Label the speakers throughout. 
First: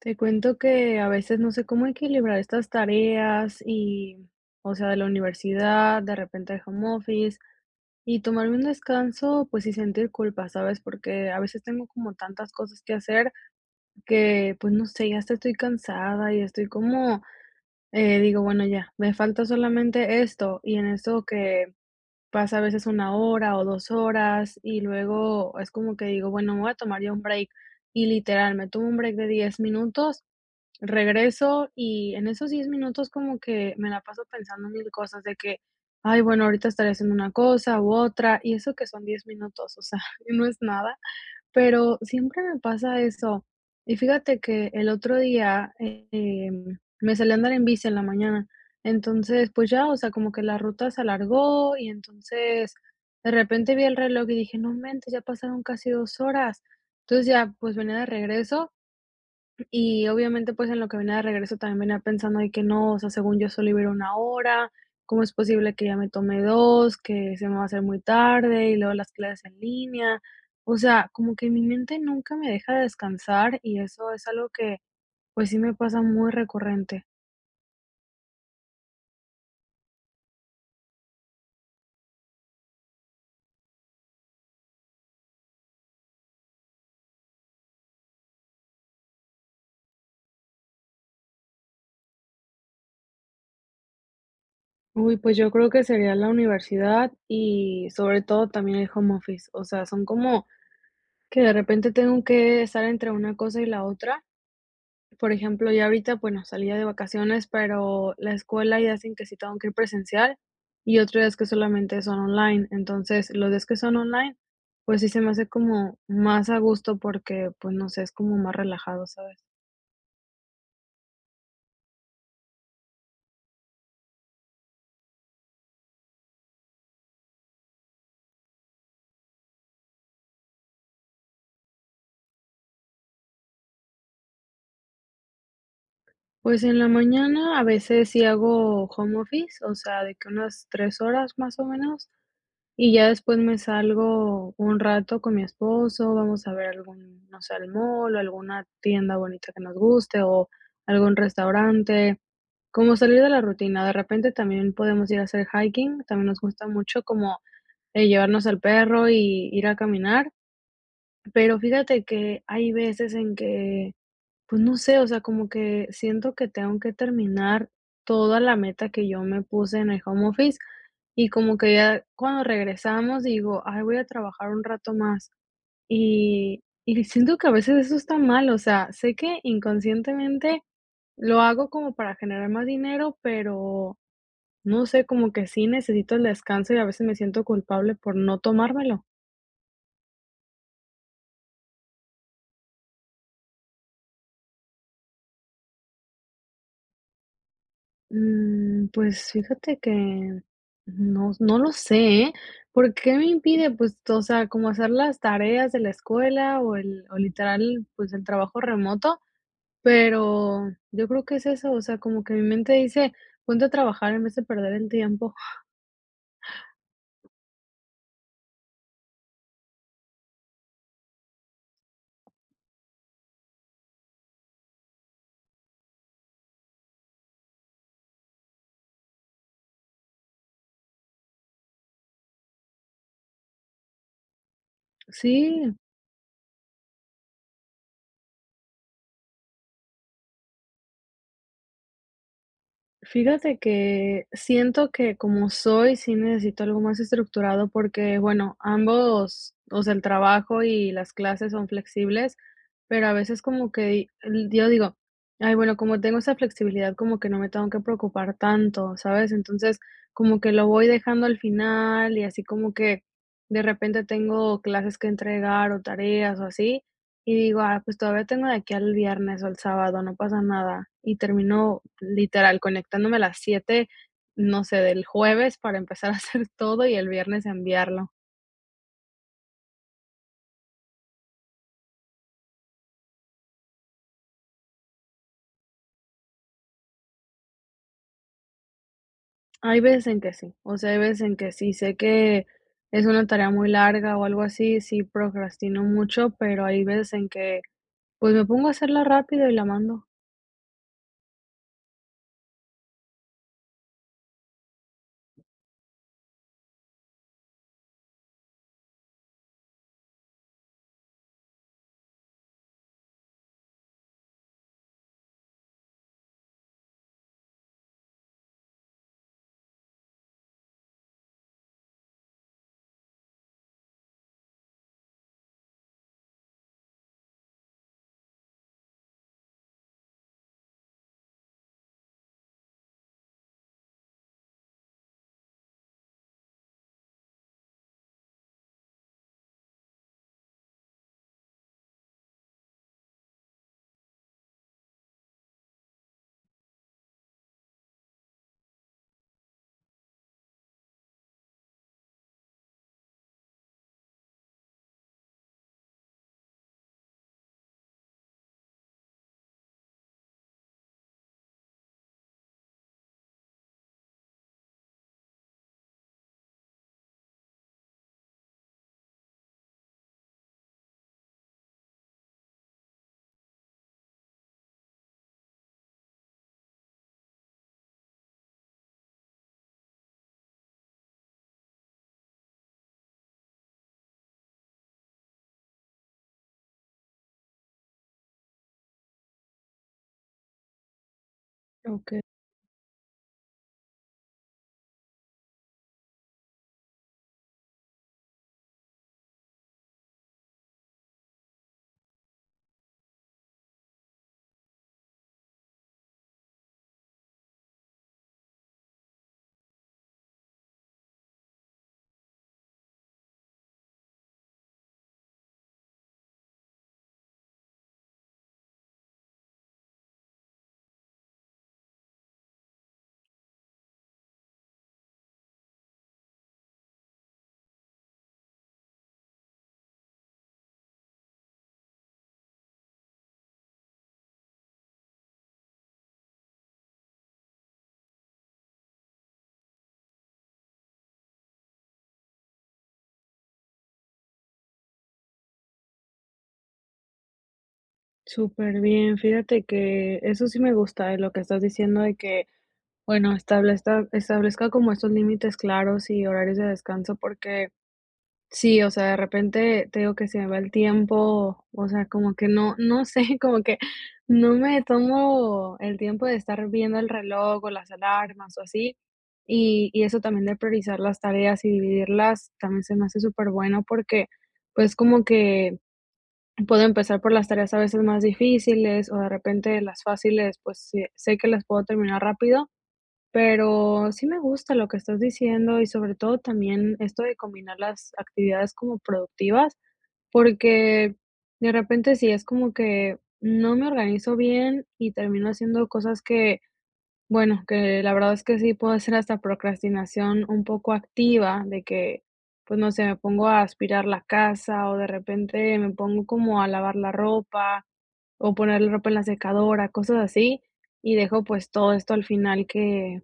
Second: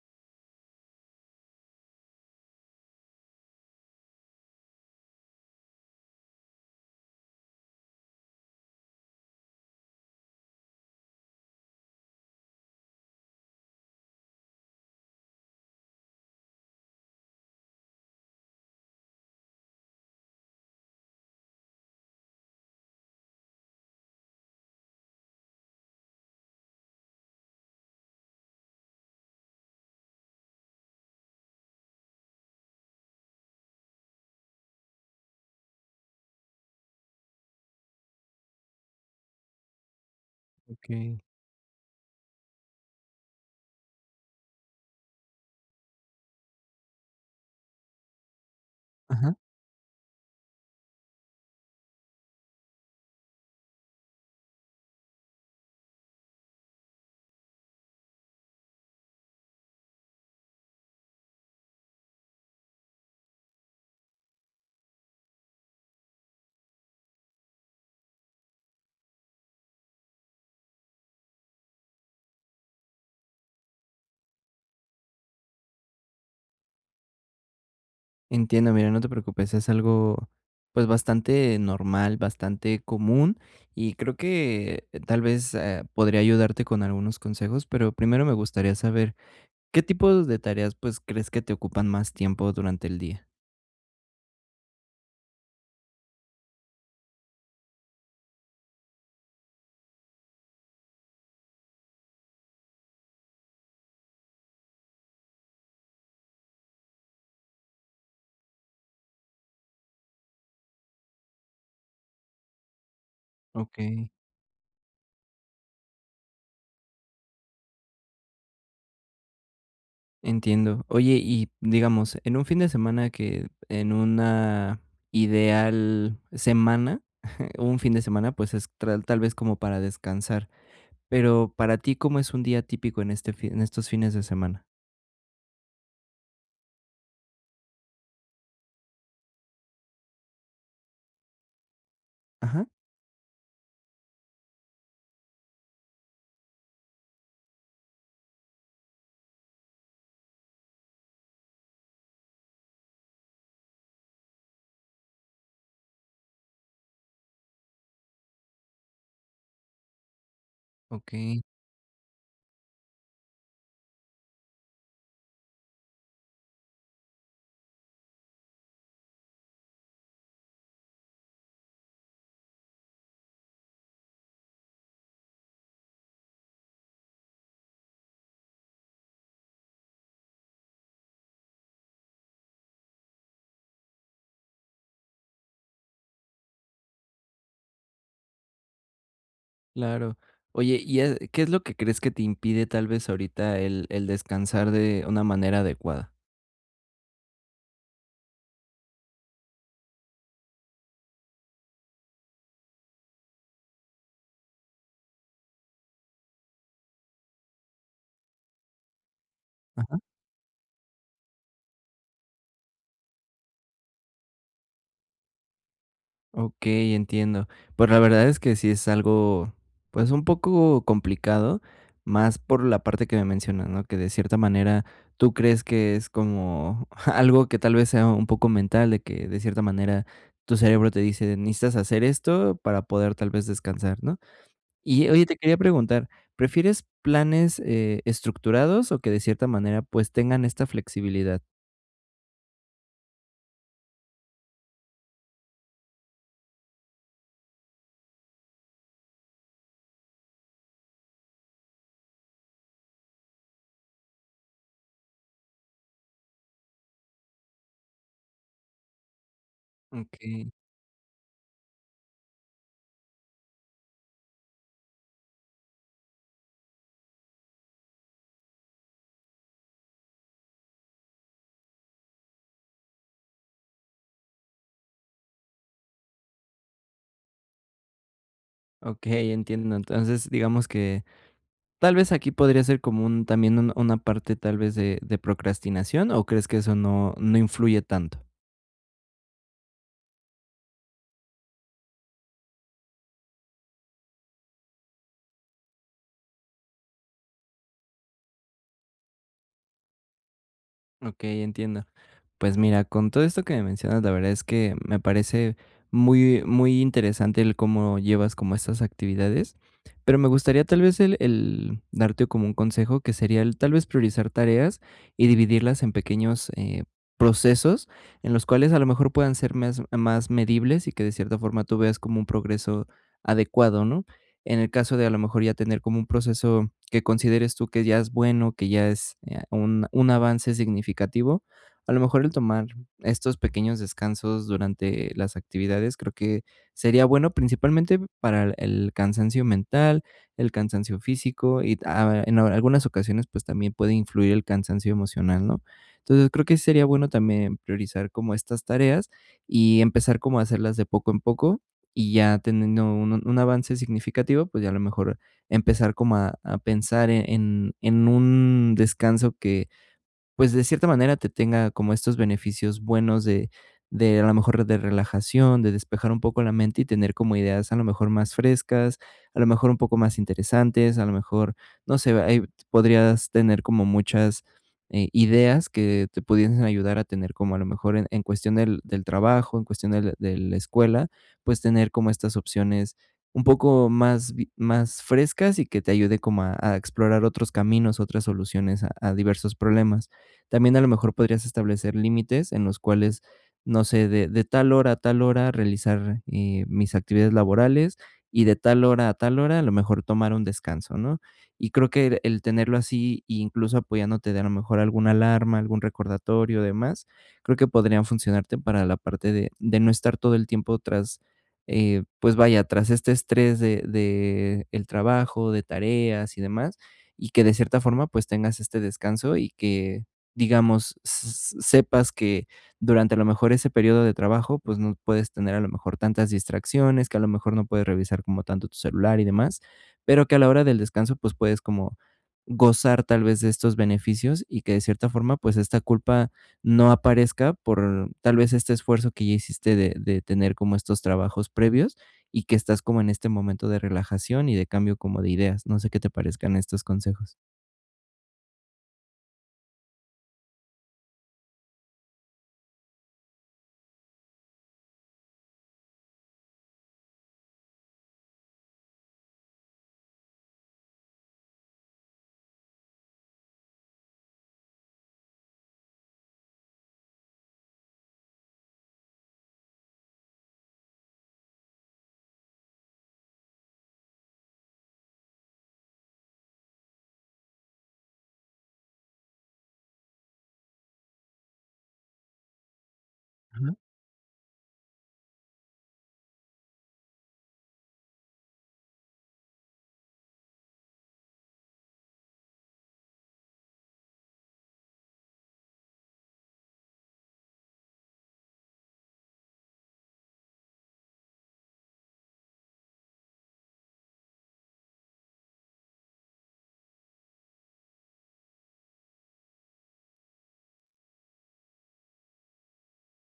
Speaker 1: Te cuento que a veces no sé cómo equilibrar estas tareas y, o sea, de la universidad, de repente el home office y tomarme un descanso, pues y sentir culpa, ¿sabes? Porque a veces tengo como tantas cosas que hacer que, pues no sé, ya hasta estoy cansada y estoy como, digo, bueno, ya, me falta solamente esto y en eso que pasa a veces 1 hora o 2 horas y luego es como que digo, bueno, me voy a tomar ya un break y literal, me tomo un break de 10 minutos. Regreso y en esos 10 minutos como que me la paso pensando mil cosas de que, ay, bueno, ahorita estaré haciendo una cosa u otra, y eso que son 10 minutos, o sea, no es nada,
Speaker 2: Okey.
Speaker 1: pero siempre me pasa eso. Y fíjate que el otro día, me salí a andar en bici en la mañana,
Speaker 2: Ajá.
Speaker 1: entonces, pues ya, o sea, como que la ruta se alargó y entonces de repente vi el reloj y dije, no mentes, ya pasaron casi 2 horas. Entonces ya, pues venía de regreso y obviamente, pues, en lo que venía de regreso también venía pensando de que no, o sea, según yo solo iba a ir 1 hora, ¿cómo es posible que ya me tome dos? Que se me va a hacer muy tarde y luego las clases en línea. O sea, como que mi mente nunca me deja descansar y eso es algo que, pues, sí me pasa muy recurrente.
Speaker 2: Entiendo, mira, no te preocupes, es algo, pues, bastante normal, bastante común, y creo que tal vez, podría ayudarte con algunos consejos, pero primero me gustaría saber, ¿qué tipos de tareas, pues, crees que te ocupan más tiempo durante el día?
Speaker 1: Uy, pues yo creo que sería la universidad y sobre todo también el home office. O sea, son como que de repente tengo que estar entre una cosa y la otra. Por ejemplo, ya ahorita, bueno, salía de vacaciones, pero la escuela ya hacen que sí tengo que ir presencial y otros días que solamente son online. Entonces, los días que son
Speaker 2: Okey,
Speaker 1: online, pues sí se me hace como más a gusto porque, pues no sé, es como más relajado, ¿sabes?
Speaker 2: entiendo. Oye, y digamos, en un fin de semana que en una ideal semana, un fin de semana, pues, es tra tal vez como para descansar. Pero para ti, ¿cómo es un día típico en este fi en estos fines de semana?
Speaker 1: Pues en la mañana a veces sí hago home office, o sea, de que unas 3 horas más o menos.
Speaker 2: Ajá.
Speaker 1: Y ya después me salgo un rato con mi esposo, vamos a ver algún, no sé, al mall o alguna tienda bonita que nos guste o algún restaurante, como salir de la rutina. De repente también podemos ir a hacer hiking, también nos gusta mucho como llevarnos al perro y ir a caminar,
Speaker 2: Okey,
Speaker 1: pero fíjate que hay veces en que pues no sé, o sea, como que siento que tengo que terminar toda la meta que yo me puse en el home office y como que ya cuando regresamos digo, ay, voy a trabajar un rato más. Y siento que a veces eso está mal, o sea, sé que inconscientemente lo hago como para generar más dinero, pero no sé, como que sí necesito el descanso y a veces me siento culpable por no tomármelo.
Speaker 2: claro. Oye, ¿y qué es lo que crees que te impide tal vez ahorita el descansar de una manera adecuada?
Speaker 1: Pues fíjate que no lo sé, ¿eh? ¿Por qué me impide? Pues, o sea, como hacer las tareas de la escuela o el, o literal, pues el trabajo remoto,
Speaker 2: Ajá.
Speaker 1: pero yo creo que es eso, o sea, como que mi mente dice, ponte a trabajar en vez de perder el tiempo.
Speaker 2: Okey, entiendo. Pues la verdad es que sí es algo, pues, un poco complicado, más por la parte que me mencionas, ¿no? Que de cierta manera tú crees que es como algo que tal vez sea un poco mental, de que de cierta manera tu cerebro te dice: "Necesitas hacer esto para poder tal vez descansar", ¿no? Y oye, te quería
Speaker 1: Sí,
Speaker 2: preguntar, ¿prefieres planes, estructurados o que de cierta manera, pues, tengan esta flexibilidad?
Speaker 1: fíjate que siento que como soy, sí necesito algo más estructurado porque, bueno, ambos, o sea, el trabajo y las clases son flexibles, pero a veces como que yo digo, ay, bueno, como tengo esa flexibilidad, como que no me tengo que preocupar tanto, ¿sabes? Entonces, como que
Speaker 2: Okey,
Speaker 1: lo voy dejando al final y así como que de repente tengo clases que entregar o tareas o así. Y digo: "Ah, pues todavía tengo de aquí al viernes o al sábado, no pasa nada". Y termino literal conectándome a las 7, no sé, del jueves para empezar a hacer todo y el viernes enviarlo.
Speaker 2: okey, entiendo. Entonces, digamos que tal vez aquí podría ser como un también un una parte tal vez de procrastinación, ¿o crees que eso no influye tanto?
Speaker 1: Hay veces en que sí, o sea, hay veces en que sí sé que es una tarea muy larga o algo así, sí procrastino mucho, pero hay veces en que, pues, me pongo a hacerla rápido y la mando.
Speaker 2: Okey, entiendo. Pues mira, con todo esto que me mencionas, la verdad es que me parece muy muy interesante el cómo llevas como estas actividades, pero me gustaría tal vez el darte como un consejo que sería el tal vez priorizar tareas y dividirlas en pequeños, procesos en los cuales a lo mejor puedan ser más más medibles y que de cierta forma tú veas como un progreso adecuado, ¿no? En el caso de a lo mejor ya tener como un proceso que consideres tú que ya es bueno, que ya es, un avance significativo, a lo mejor el tomar estos pequeños descansos durante las actividades creo que sería bueno, principalmente para el cansancio mental, el cansancio físico y, en algunas ocasiones, pues, también puede influir el cansancio emocional, ¿no? Entonces, creo que sí sería bueno también priorizar como estas tareas y empezar como a hacerlas de poco en poco, y ya teniendo un avance significativo, pues, ya a lo mejor empezar como a pensar en un descanso que pues, de cierta manera, te tenga como estos beneficios buenos de a lo mejor, de relajación, de despejar un poco la mente y tener como ideas, a lo mejor, más frescas, a lo mejor, un poco más interesantes, a lo mejor, no sé, ahí podrías tener como muchas, ideas que te pudiesen ayudar a tener como, a lo mejor, en cuestión del trabajo, en cuestión del de la escuela, pues, tener como estas opciones un poco más vi más frescas y que te ayude como a explorar otros caminos, otras soluciones a diversos problemas. También a lo mejor podrías establecer
Speaker 1: Ok,
Speaker 2: límites en los cuales, no sé, de tal hora a tal hora realizar mis actividades laborales y de tal hora a lo mejor tomar un descanso, ¿no? Y creo que el tenerlo así, e incluso apoyándote de a lo mejor alguna alarma, algún recordatorio, demás, creo que podrían funcionarte para la parte de no estar todo el tiempo tras, pues vaya, tras este estrés de el trabajo, de tareas y demás, y que de cierta forma pues tengas este descanso y que digamos, s sepas que durante a lo mejor ese periodo de trabajo, pues, no puedes tener a lo mejor tantas distracciones, que a lo mejor no puedes revisar como tanto tu celular y demás, pero que a la hora del descanso, pues, puedes como gozar tal vez de estos beneficios y que de cierta forma, pues, esta culpa no aparezca por tal vez este esfuerzo que ya hiciste de tener como estos trabajos previos y que estás como en este momento de relajación y de cambio como de ideas. No sé qué te parezcan estos consejos.
Speaker 1: súper bien. Fíjate que eso sí me gusta, lo que estás diciendo de que bueno, establezca como estos límites claros y horarios de descanso, porque sí, o sea, de repente te digo que se me va el tiempo, o sea, como que no sé, como que no me tomo el tiempo de estar viendo el reloj o las alarmas o así, y eso también de priorizar las tareas y dividirlas también se me hace súper bueno porque, pues, como que puedo empezar por las tareas a veces más difíciles o de repente las fáciles, pues, sé que las puedo terminar rápido, pero sí me gusta lo que estás diciendo y sobre todo también esto de combinar las actividades como productivas, porque de repente sí es como que no me organizo bien y termino haciendo cosas que bueno, que la verdad es que sí puede ser hasta procrastinación un poco activa, de que, pues no sé, me pongo a aspirar la casa o de repente me pongo como a lavar la ropa o poner la ropa en la secadora, cosas así, y dejo pues todo esto al final que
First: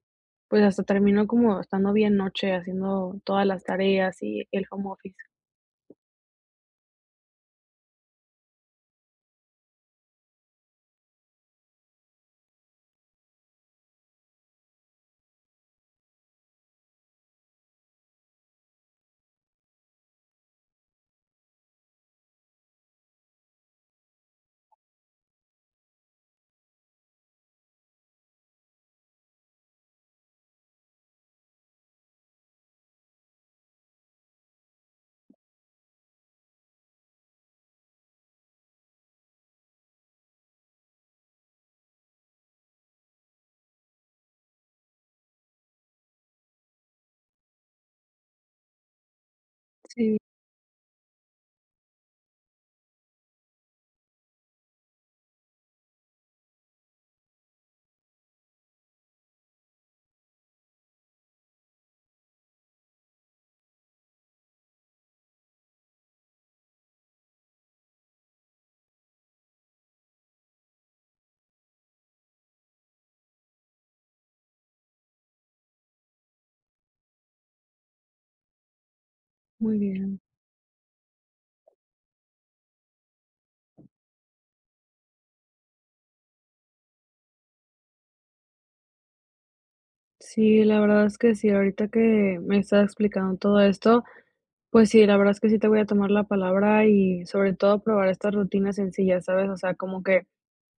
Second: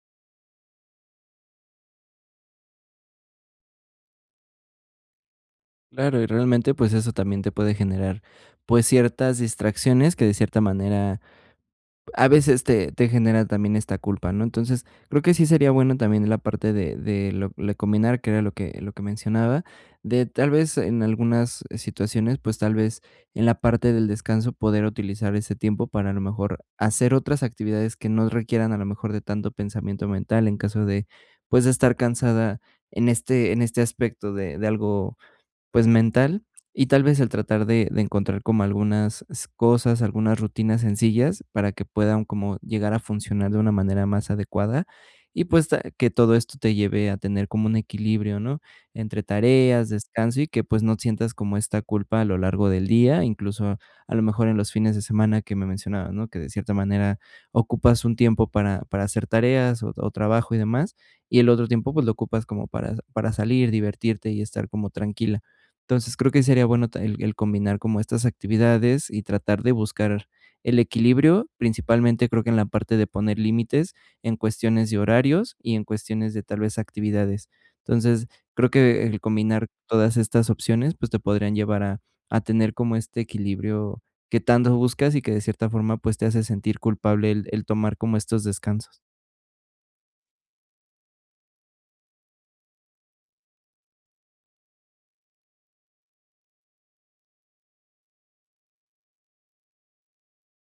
Speaker 1: pues hasta termino como estando bien noche haciendo todas las tareas y el home office.
Speaker 2: Claro, y realmente, pues, eso también te puede generar, pues, ciertas distracciones que de cierta manera a veces te genera también esta culpa, ¿no? Entonces, creo que sí sería bueno también la parte de lo de combinar, que era lo que mencionaba, de tal vez en algunas situaciones, pues, tal vez en la parte del descanso poder utilizar ese tiempo para a lo mejor hacer otras actividades que no requieran a lo mejor de tanto pensamiento mental en caso de, pues, de estar cansada en este aspecto de algo pues, mental, y tal vez el tratar de encontrar como algunas s cosas, algunas rutinas sencillas para que puedan como llegar a funcionar de una manera más adecuada y, pues, ta que todo esto te lleve a tener como un equilibrio, ¿no?, entre tareas,
Speaker 1: Sí,
Speaker 2: descanso y que, pues, no sientas como esta culpa a lo largo del día, incluso a lo mejor en los fines de semana que me mencionabas, ¿no?, que de cierta manera ocupas un tiempo para hacer tareas o trabajo y demás, y el otro tiempo, pues, lo ocupas como para salir, divertirte y estar como tranquila. Entonces, creo que sería bueno ta el combinar como estas actividades y tratar de buscar el equilibrio, principalmente creo que en la parte de poner límites en cuestiones de horarios y en cuestiones de tal vez actividades. Entonces, creo que el combinar
Speaker 1: muy
Speaker 2: todas
Speaker 1: bien.
Speaker 2: estas opciones, pues, te podrían llevar a tener como este equilibrio que tanto buscas y que de cierta forma, pues, te hace sentir culpable el tomar como estos descansos.
Speaker 1: Sí, la verdad es que sí, ahorita que me estás explicando todo esto. Pues sí, la verdad es que sí te voy a tomar la palabra y sobre todo probar estas rutinas sencillas, ¿sabes? O sea, como que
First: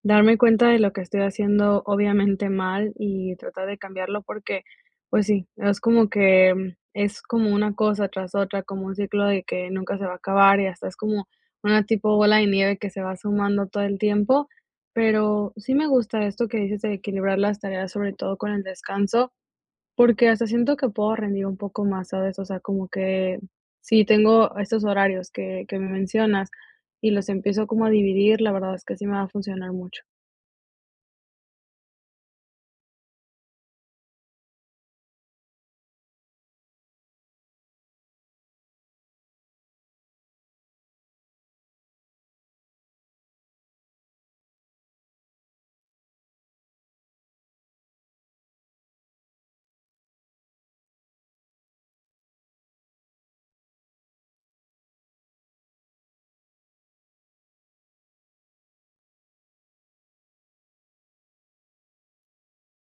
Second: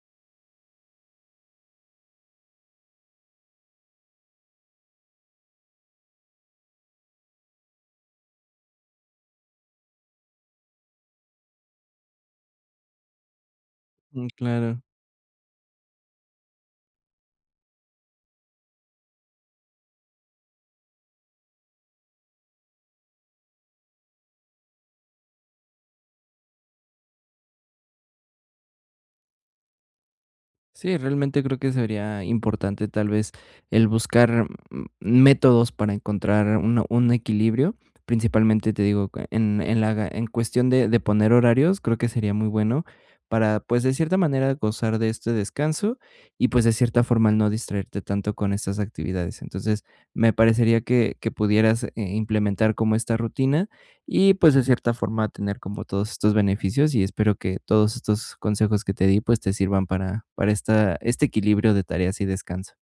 Speaker 1: darme cuenta de lo que estoy haciendo obviamente mal y tratar de cambiarlo porque, pues sí, es como que es como una cosa tras otra, como un ciclo de que nunca se va a acabar y hasta es como una tipo bola de nieve que se va sumando todo el
Speaker 2: Mm,
Speaker 1: tiempo.
Speaker 2: claro.
Speaker 1: Pero sí me gusta esto que dices de equilibrar las tareas, sobre todo con el descanso. Porque hasta siento que puedo rendir un poco más, ¿sabes? O sea, como que si tengo estos horarios que me mencionas y los empiezo como a dividir, la verdad es que sí me va a funcionar mucho.
Speaker 2: Sí, realmente creo que sería importante tal vez el buscar métodos para encontrar un equilibrio. Principalmente te digo, en la, en cuestión de poner horarios, creo que sería muy bueno para, pues, de cierta manera gozar de este descanso y, pues, de cierta forma no distraerte tanto con estas actividades. Entonces, me parecería que pudieras implementar como esta rutina y pues de cierta forma tener como todos estos beneficios y espero que todos estos consejos que te di pues te sirvan para esta, este equilibrio de tareas y descanso.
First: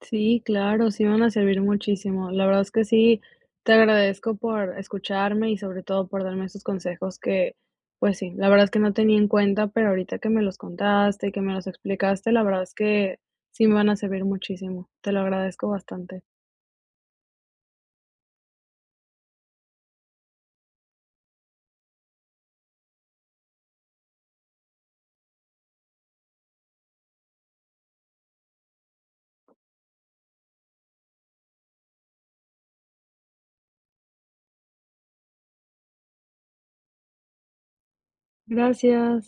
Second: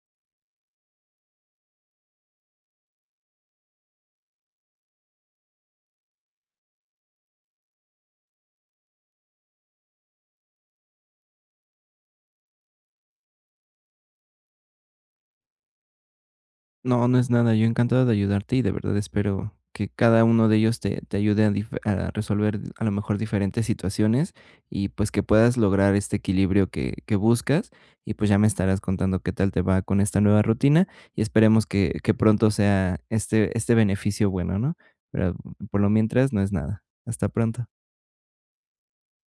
Speaker 1: Sí, claro, sí me van a servir muchísimo. La verdad es que sí, te agradezco por escucharme y sobre todo por darme esos consejos que, pues sí, la verdad es que no tenía en cuenta, pero ahorita que me los contaste, que me los explicaste, la verdad es que sí me van a servir muchísimo. Te lo agradezco bastante.
Speaker 2: No, no es nada, yo encantado de ayudarte y de verdad espero que cada uno de ellos te, te ayude a, a resolver a lo mejor diferentes situaciones y pues que puedas lograr este equilibrio que buscas y pues ya me estarás contando qué tal te va con esta nueva rutina y esperemos que pronto sea este, este beneficio bueno, ¿no? Pero por lo mientras no es nada. Hasta pronto.
Speaker 1: Gracias.